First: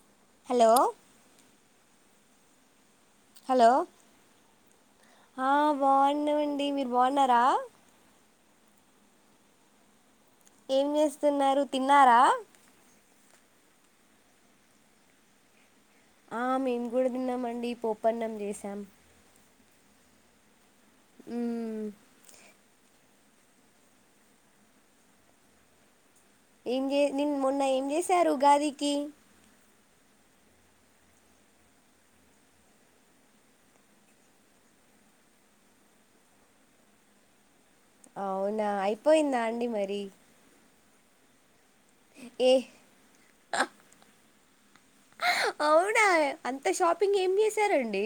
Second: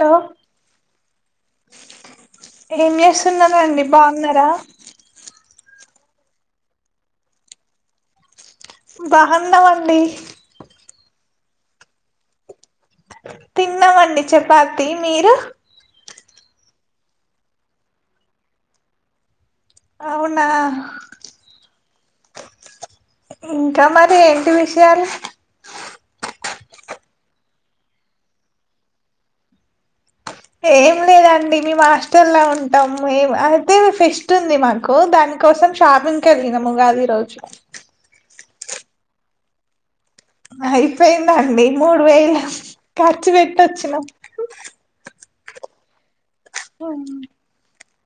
Hello hello ఏం చేస్తున్నారండి? బాన్నారా? హ బాగున్నామండి. మీరు బాగున్నరా? బాన్నమండి. ఏం చేస్తున్నారు? తిన్నారా? తిన్నామండి చపాతి. మీరు? ఆ మేము కూడా తిన్నామండి. పోప్పన్నం చేసాం. అవునా మ్ ఇంకా, మరి ఏంటి విషయాలు? ఇంగే నిన్ మొన్న ఏం చేశారు ఉగాదికి? ఏం లేదండి మేం హాస్టల్లో ఉంటాము. ఏమ్ అయితే, ఫెస్ట్ ఉంది మాకు. దానికోసం, షాపింగ్ కెళ్ళినాము ఉగాది రోజు. అవునా! అయిపోయిందా అండి మరి? అయిపోయిందండి. మూడు వేలు ఏ ఖర్చు పెట్టొచ్చినాం. అవునా! అంత షాపింగ్ ఏం చేశారన్ డి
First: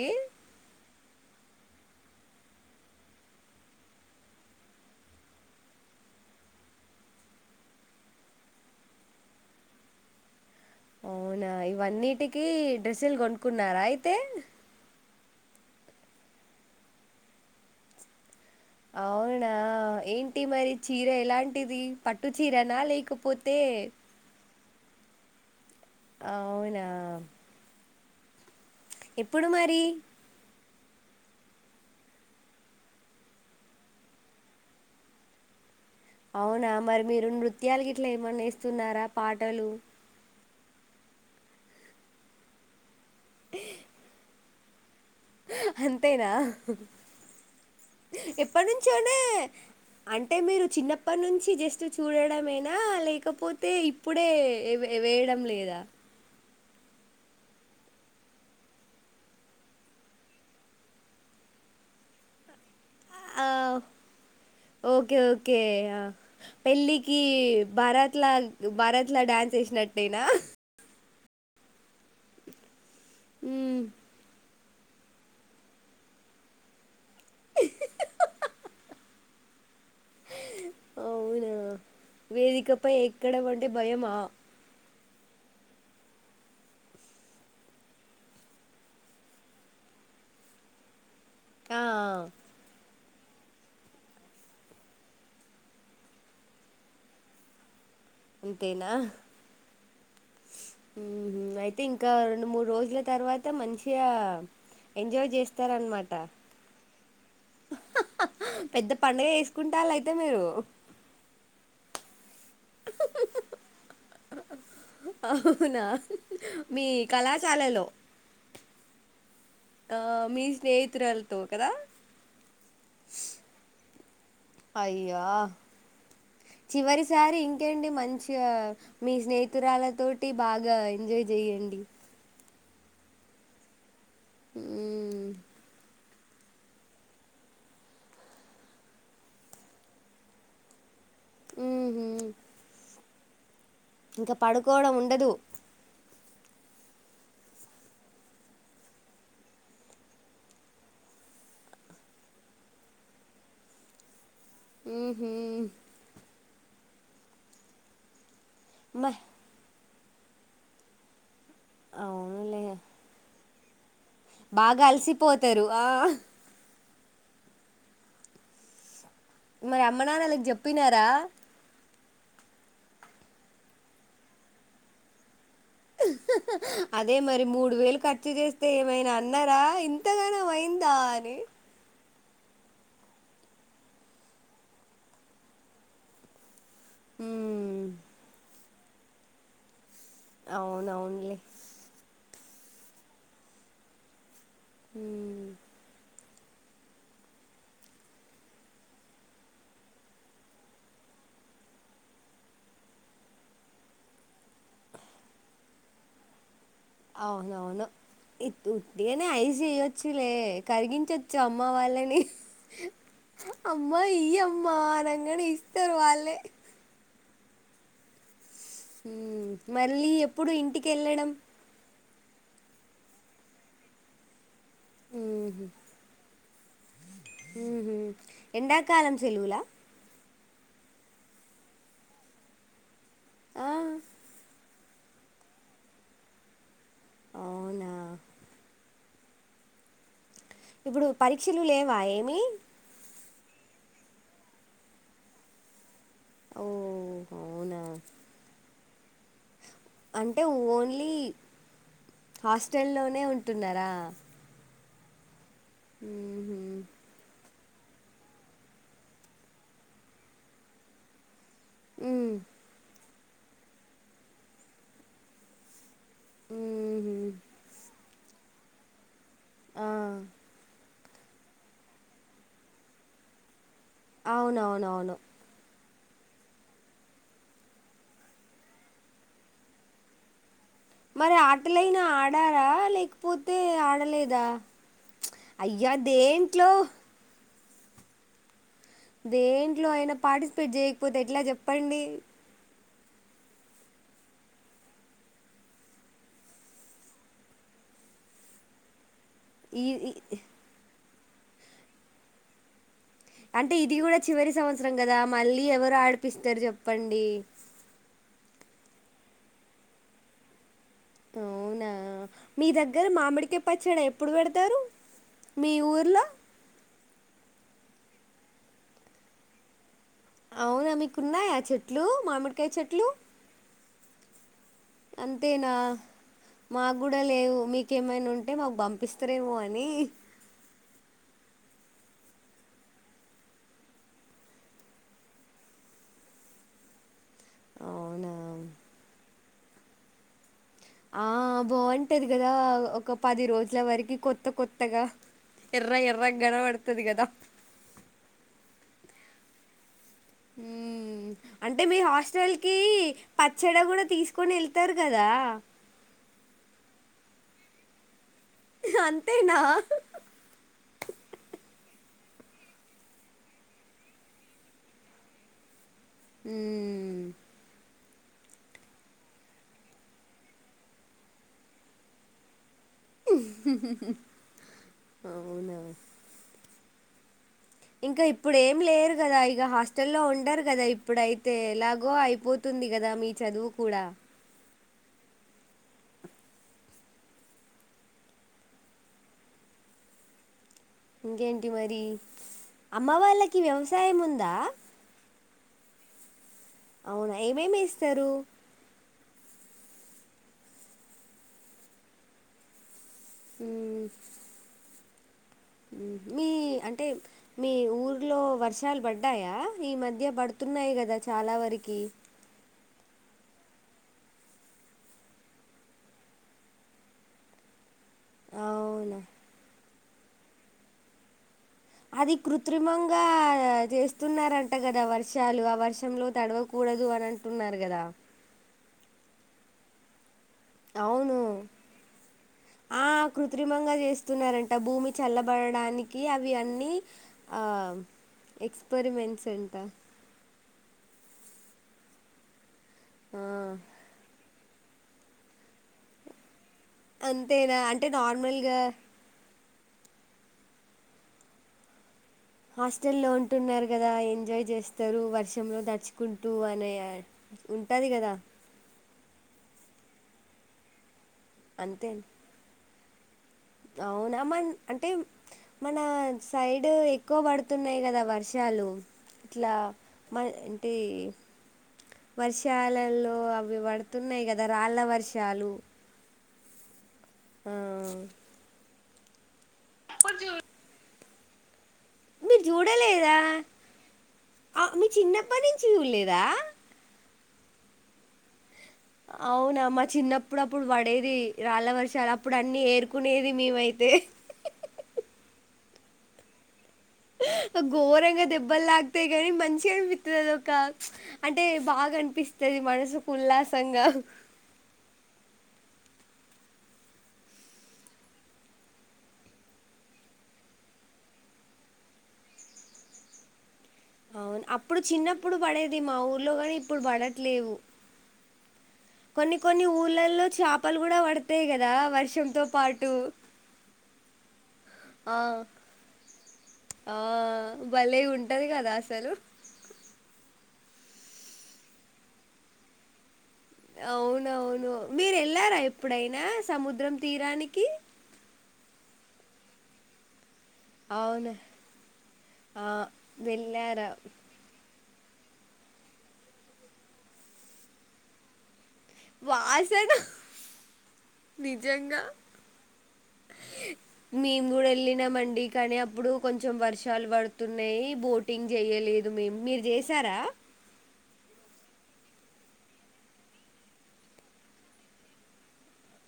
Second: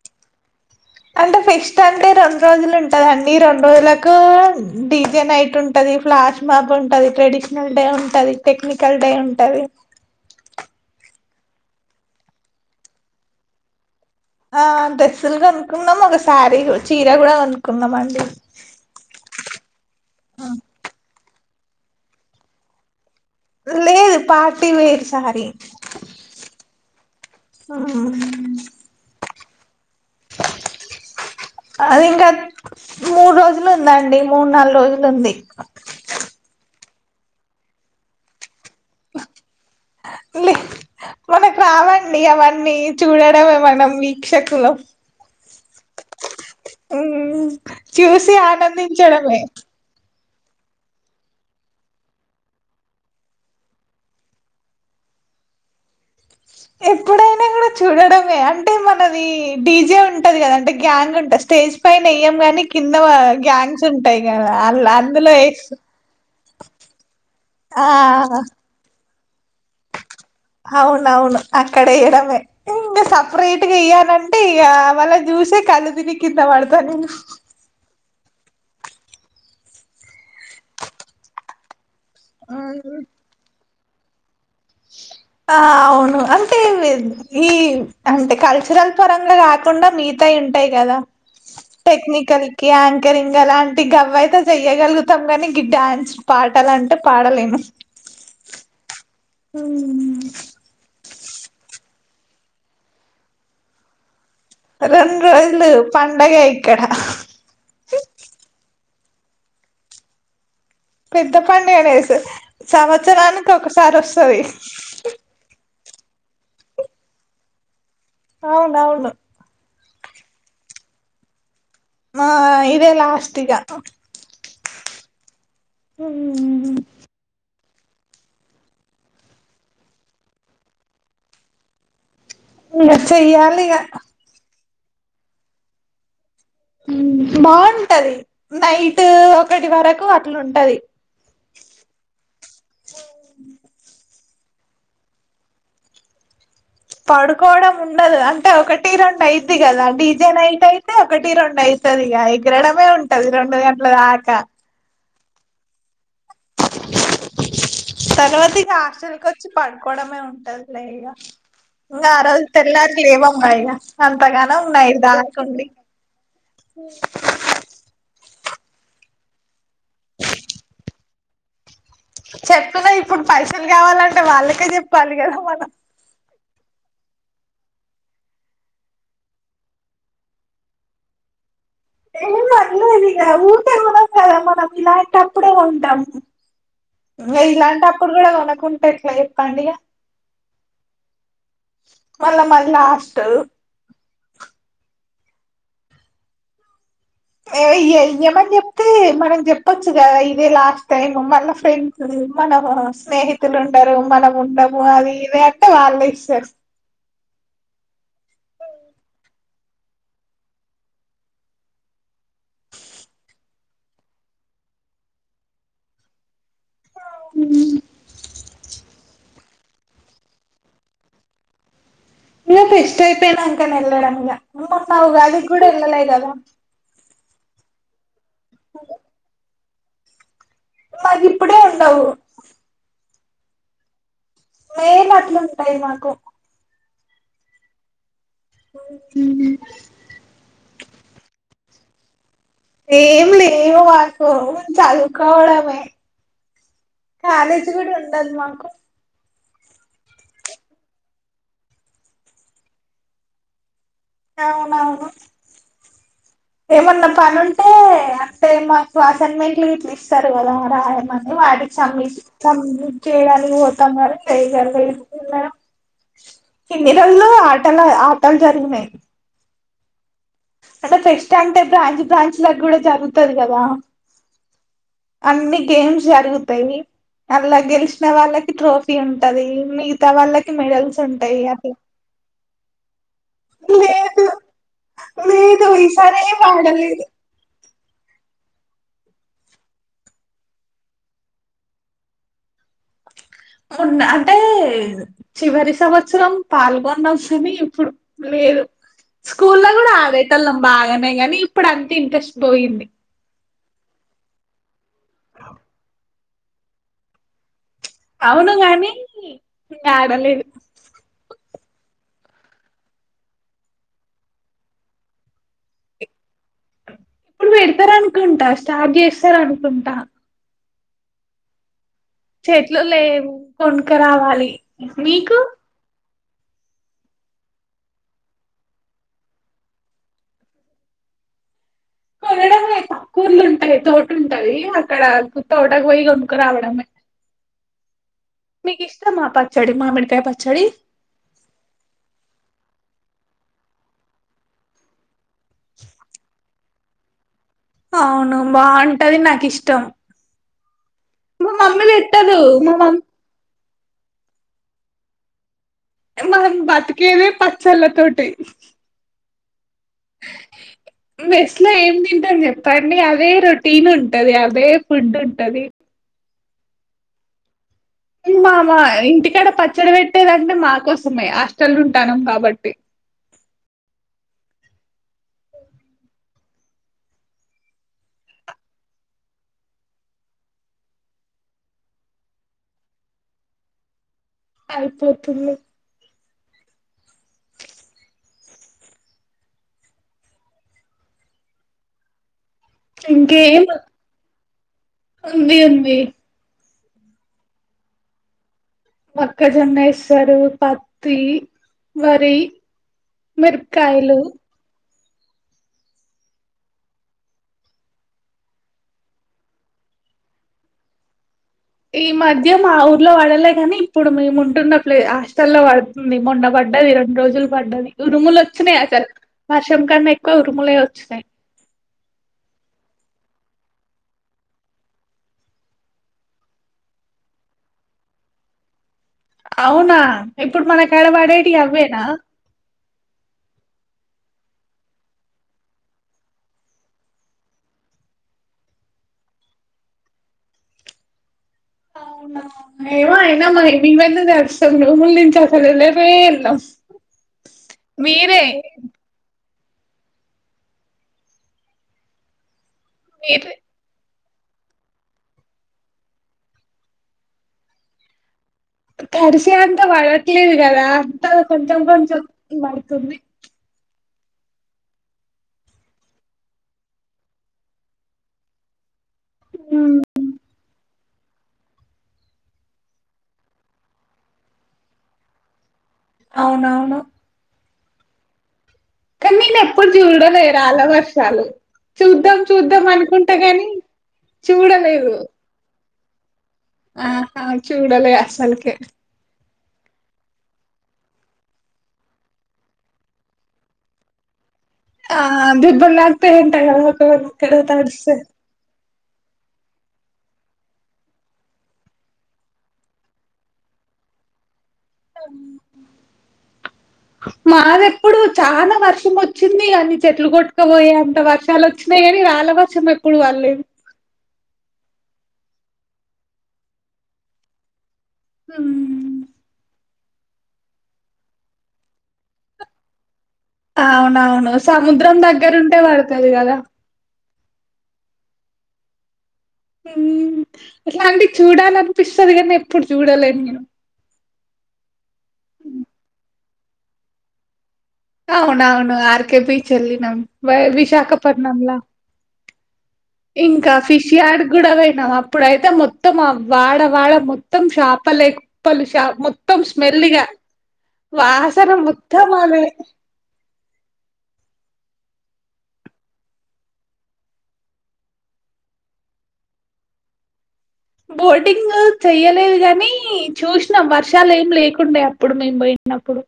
అంటె ఫెస్ట్ అంటె రొండు రోజులు ఉంటదండి. రొండు రోజులకు డిజే నైట్ ఉంటది. ఫ్లాష్ మబ్ ఉంటది. ట్రెడిషనల్ డే ఉంటది. టెక్నికల్ డే ఉంటది. అవునా ఇవన్నిటికిీ డ్రెస్సులు కొనుకున్నారా అయితే? ఆ డ్రెస్సులు కొనుకున్నాం ఒక స్యారీ గు, చీర కూడ కొనుకున్నాం అండి. అవునా ఏంటి మరి చీర ఎలాన్ టిది పట్టు చీరనా లేకప్ పోతె టి వేరు సారీ. అవునా! ఆ ఎప్పుడు మరి అది ఇంకా మూడు రోజులు ఉందండి. మూడు నాలుగు రోజులు ఉంది. అవునా మరి మీరు నృత్యాలకు ఇట్లా ఏమన్నా ఇస్తున్నారా పాటలు లే మనకు రావండి అవన్నీ చూడడమే మనం వీక్షకులం. అంతేనా చూసి ఎప్పటి నుంచోనే ఆనందించడమే అంటే మీరు చిన్నప్పటి నుంచి జస్ట్ చూడడమెనా లేకపోతే ఇప్పుడే వే వేయడం లేదా. ఎప్పుడైనా కూడా చూడడమే అంటే మనది డీజే ఉంటది కదా అండి. గ్యాంగ్ ఉంటంది స్టేజ్ పైనెయ్యం కానీ కింద వ ఆ, గ్యాంగ్స్ ఉంటాయి కదా అ అందులో పెళ్ళి కి ఆ భారత్లా భారత్ లడాన్ చేసినట్టేనా అవును అక్కడ ఎయడమే నుండే సపరేట్గా మ్మ్. ఏయ్యానంటే క్యా వాళ్ళను జూసే కళ్లు తిరిగి కింద పడతానేను. అవునా వేదికపై ఎక్కడ వం కి భయమా ఆ అవును అంటే ఈ అంటే కల్చరల్ పరంగా కాకుండా మిగతాయి ఉంటాయి కదా. ఆ, టెక్నికల్ క్యాన్ కెరిఇంగా లాంటి గవ్వ అయితే చెయ్యగలుగుతాం గానీ ఇంక డ్యాన్స్ పాటాలంటే పాడలేను. అంతేనా ఉమ్ ఉహు అయితే ఇంకా రెండు మూడు రోజుల తర్వాత మంచిగా రెండు ఎంజాయ్ రోజులు చేస్తారనమాట పండగ ఇక్కడ హు పెద్ద పండుగ చేసుకుంటాళ్ళ అయితే మీరు పెద్ద పండుగ అనేసు సంవత్సరానికి ఒకసారి వస్తది. అవునా మీ కళాశాలలో అవునవును ఆ మీ స్నేహితురాలతో కదా మా ఇదే లాస్ట్ ఇగ అయ్యా ఉహుహుహు ఇంకేటి మంచిగా మీ స్నేహితురాలతోటి బాగా ఎంజాయ్ చెయండి. ఇంగా చెయ్యాలి ఇగ ఊ మ్ బావుంటది నైట్ ఒకటి వరకు అట్లుంటది. ఉహు ఓ ఇంకా పడుకోవడం ఉండదు. పడుకోవడం ఉండదు అంటే ఒకటి రెండు అయిద్ది కదా. డీజే నైట్ అయితే ఒకటి రెండు అయితది ఇగ ఎగరడమే ఉంటది రెండు గంటల దాకా. ఉహుమ్ సగల మ హాస్టల్ కీ వచ్చి పడి కోవడమే టైపు వేరేగా ఇంకారోజు అవునులే తినడానికి లేద నోలుగుచ్ అంతగాన బాగా ఉన్నాయి అలసిపోతారు దకుండి ఆ మరి అమ్మ నాన్నలకి చెప్పినారా చెప్పిన ఇప్పుడు పైసలు కావాలంటే వాళ్ళకే చెప్పాలి కదా మనం అదే మరి మూడు వేలు ఖర్చు చేస్తే ఏమైనా అన్నారా ఇంతగాన అయింద అని ఏం అనలేదు ఇ ఊటే ఉన్నాం కదా మనం ఇలాంటప్పుడే కొంటాము మ ఇలాంటి మ్మ్. అప్పుడు కూడా అనకు ట్లాయి పడియా అవునవునులే మళ్ళా మళ్ళ లాస్ట్ హ్మ్ ఏ ఇయ్యమని చెప్తే మనం చెప్పచ్చు కదా ఇదే లాస్ట్ టైం మళ్ళ ఫ్రెండ్స్ మన స్నేహితులు ఉండరు మనం ఉండము అది ఇదే అంటే వాలే ఇస్తారు అవునవును ఉట్గానే ఐస్ చేయ్యొచ్చులే కరిగించచ్చు అమ్మ వాళ్ళని అమ్మా ఈ అమ్మ అనగానే ఇస్తారు వాళ్ళే ఉ మళ్ళీ ఎప్పుడు ఇంటికి వెళ్ళడం ఇప్ప ఇష్ట అయిపోయినా అంక న ఎల్లడంలా మెకట్లా కూడా ఎల్లా ఇా ఉహు ఎండకాలం సెలవులా మాకు ఇప్పుడే ఉండవు ఆ, మే నాటిలో ఉంటై మాకు అవునా హ ఇప్పుడు పరీక్షలు లేవా ఏమి ఏం లేవు వాసు చదువుకోవాలి ఓ కాలేజీ అవునా కూడా ఉండదు మాకు అంటే ఓన్లీ హాస్టల్ లోనే ఉంటున్నారా అవునవును కుప్పు ఏ మ్మ్హ్మ్. మన్న పను అంటే అంటే మాకు అసైన్మెంట్ ఇస్తారు కదా రాయమ అ అది చ మ్మ్. చేయడానికి పోతాన్నారు సైగారు మ హిందిలల్లో మ్మ్హ్మ్. ఆటల ఆ జరిగిన్నాయి ఆ అంటే ఫెస్ట్ అంటే బ్రాంచ్ బ్రాంచ్ లకు కూడా జరుగుతుంది కదా అవునవును అన్ని గేమ్స్ జరుగుతాయి అలా గెలిచిన వాళ్ళకి ట్రోఫీ ఉంటది మిగతా వాళ్ళకి మెడల్స్ మరి ఉంటాయి అట్లా ఆటలైనా ఆడారా లేకపోతే లేదు ఆడలేదా లేదు అయ్యా ఈసారి ఏం దేంట్లో ఆడలేదు దేంట్లో అయినా పార్టిసిపేట్ చేయకపోతే ఎట్లా చెప్పండి కొన్న అంటే చివరి సంవత్సరం పాల్గొన్నాం సని ఇప్పుడు లేదు స్కూల్ లో ఈ కూడా ఈ- ఆడేటోళ్లం బాగానే కానీ ఇప్పుడు అంత ఇంట్రెస్ట్ పోయింది అంటే ఇది కూడా చివరి సంవత్సరం కదా మళ్ళీ ఎవరు ఆడు ఇప్పిస్తారు చెప్పండి అవును గాని ఆడలేదు అవునా మీ దగ్గర మామిడికాయ పచ్చడా ఎప్పుడు పెడతారు మీ ఊర్లో ఇప్పుడు పెడతారు అనుకుంటా స్టార్ట్ చేస్తార అనుకుంటా అవునా మీకు ఉన్నాయా చెట్ చెట్లు లేవు కోన్ రావాలి మీకు అంతేనా మాకు కూడా లేవు మీకేమైనా ఉంటే మాకు పంపిస్తారేమో అని కొనడమే కూర్లు ఉంటాయి తోట ఉంటది అక్కడ తోటకు పోయి కొనుకు రావడమే అవునా మీకు ఇష్టం ఆ పచ్చడి మామిడికాయ పచ్చడి ఆ బాగుంటది కదా ఒక పది రోజుల వరకి కొత్త కొత్తగా ఎర్ర ఎర్రగ కనబడత కది కదా అవును బాగుంటది నాకు ఇష్టం మా అంటే మమ్మీ మీ పెట్టదు హాస్టల్ మా కి మమ్ పత్ చెడ కూడా తీసుకొని వెళ్తారు కదా మం బతికేది పచ్చళ్ళ తోటి అంతేనా ఇట్లా ఏం తింటని చెప్పండి అదే రొటీన్ ఉంటది అదే ఫుడ్ ఉంటది హు బమా ఇంటికాడ పచ్చడి పెట్టేదంటే మా కోసమే హాస్టల్ ఉంటానుం కాబట్టి అవునా ఇంకా ఇప్పుడు ఏమి లేరు కదా ఇక హాస్టల్లో ఉండరు కదా ఇప్పుడయితే ఎలాగో అయిపోతుంది కదా మీ చదువు కూడా అయిపోతుంది ఇంకేంటి మరి అమ్మ వాళ్ళకి ఇంకేం వ్యవసాయం ఉందా ఉంది ఉంది అవునా ఏమేమి ఎస్తారు మొక్కజొన్నెస్తారు పత్ మ్మ్ మిరపకాయలు మీ అంటే మీ ఊర్లో వర్షాలు పడ్డాయా ఈ మధ్య పడుతున్నాయి కదా చాలా వరకి ఈ మధ్య మావు పడలే కాని ఇప్పుడు మేము ఉంటున్న ప్లే హాస్టల్లో పడుతుంది మొండ పడ్డది రెండు రోజులు పడ్డది ఉరుములు వచ్చన్నాయి అసలు అవునా వర్షం కన్నా ఉరుములే వచ్చినాయి అది కృత్రిమంగా చేస్తున్నారంట కదా వర్షాలు ఆ వర్షంలో తడవకూడదు అని అంటున్నారు కదా అవునా ఇప్పుడు అవును మనకుడపడేటియి అవ్వేనా ఆ కృత్రిమంగా చేస్తున్నారంట భూమి చల్లబడడానికి అవి అన్నీ ఆ ఎక్స్పెరిమెంట్స్ అంట అవునా ఏమో ఆ అయినా మ మేమెందుకు తడిచ్ రూముల్నుంచి అసలు ఎల్లనే ఎల్లం అంతేనా అంటే నార్మల్గా హాస్టల్లో మీరు ఉంటున్నారు కదా ఎంజాయ్ చేస్తారు వర్షంలో తడుచుకుంటూ అనే ఉంటది కదా తడిసే అంత పడట్లేదు కదా కొంచెం అంతే కొంచెం పడుతుంది అవునా మ అంటే మన సైడ్ ఎక్కువ పడుతున్నాయి కదా వర్షాలు ఇట్లా ఉమ్, మ అంటే వర్షాలలో అవి పడుతున్నాయి కదా రాళ్ళ వర్షాలు అవునవును మ్మహ్ కానీ నే ప్పుడు చూడలే రాళ్ల వర్షాలు చాలు చూద్దాం మీరు చూద్దాం అనుకుంటా చూడలేదా గాని చూడలేవు చూల్లేదా ఆహా చూడాలే అసల్కే అవున మా చిన్నప్పుడు అప్పుడు పడేది రాళ్ళ వర్షాలు అప్పుడు అన్ని ఏరుకునేది మేమైతే ఆ దెబ్బలు తక్తాయి అంట కదా క్కడ తడుస తాయి కాని మంచిగనిపిస్తుంది ఒక అంటే బాగా అనిపిస్తుంది మనసుకు ఉల్లాసంగా మాదప్పుడు చాన వర్షం వచ్చింది అన్ని చెట్లు కొట్టుకపోయే అంత వర్షాలు వచ్చినాయి కాని రాళ్ళ వర్షం ఎప్పుడు పల్లేదు అవును అప్పుడు చిన్నప్పుడు పడేది మా ఊర్లో కానీ ఇప్పుడు పడట్లేవు ఉమ్ లల్లో చేపలు కూడా పడతాయి కదా వర్షంతో పాటు అవునవును సముద్రం ఆ! దగ్గర ఉంటే పడుతది కదా ఆ భలే ఉంటది కదా అసలు అట్లాంటివి చూడాలనిపిస్తుది కానీ ఎప్పుడు చూడలేను నేను అవునవును మీరు వెళ్లారా ఎప్పుడైనా సముద్రం తీరానికి అవునవును ఆర్కె బీచ్ వెళ్లినం వ అవునా? విశాఖపట్నంలా ఆ! ఇంకా వెళ్ళారా? ఫిష్ యార్డ్ కూడా అప్పుడైతే మొత్తం ఆ వాడవాడ మొత్తం చాపలే కుప్పల్ మొత్తం వాసన స్మెల్లిగా వాసన నిజంగా. మొత్తం అదే మేము కూడా వెళ్ళినామండి కానీ అప్పుడు కొంచెం వర్షాలు పడుతున్నాయి బోటింగ్ చేయలేదు మేము మీరు చేసారా బోటింగ్ చెయ్యలేదు కానీ చూసినాం వర్షాలు ఏం లేకుండే అప్పుడు మేము పోయినప్పుడు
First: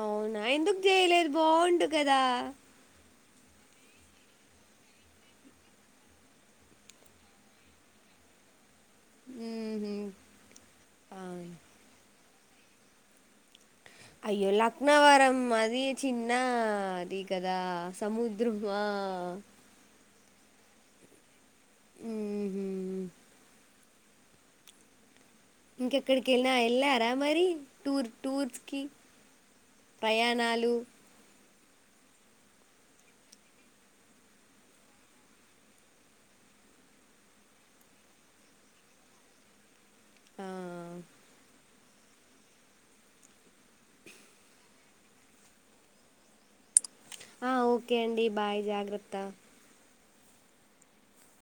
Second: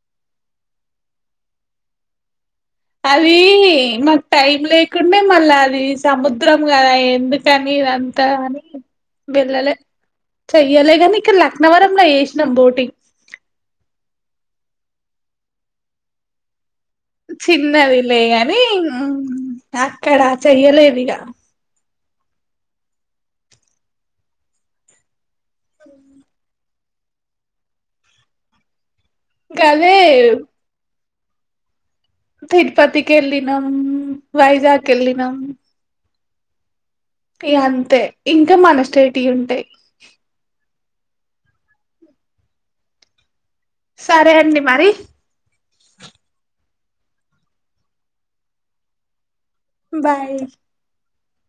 అవునా ఎందుకు చేయలేదు బావుండు కదా అది మాకు టైం లేకుండే మళ్ళా అది సముద్రం కదా ఎందుకని ఇదంత అని వెళ్ళలే హుహు. చెయ్యలే కానీక్క అవును. లక్నవరం చెశ్ బోటింగ్ అయ్యో లక్నవరం అది చిన్న అది కదా చిన్నది లే సముద్రం గాని ఆ. అక్కడ చెయ్యలేవియా మ్మ్. ఇంకెక్కడికైన వెళ్ళా ద మరి టూర్ టూర్స్ కి గదే ప్రయాణాలు తిరుపతికిెళ్ళినం వైజాగ్ వెళ్ళినం ఇగ అంతే ఇంకా మన స్టేట్ ఉంటాయి ఆ సరే అండి మరి ఆ ఓకే అండి బాయ్ జాగ్రత్త బాయ్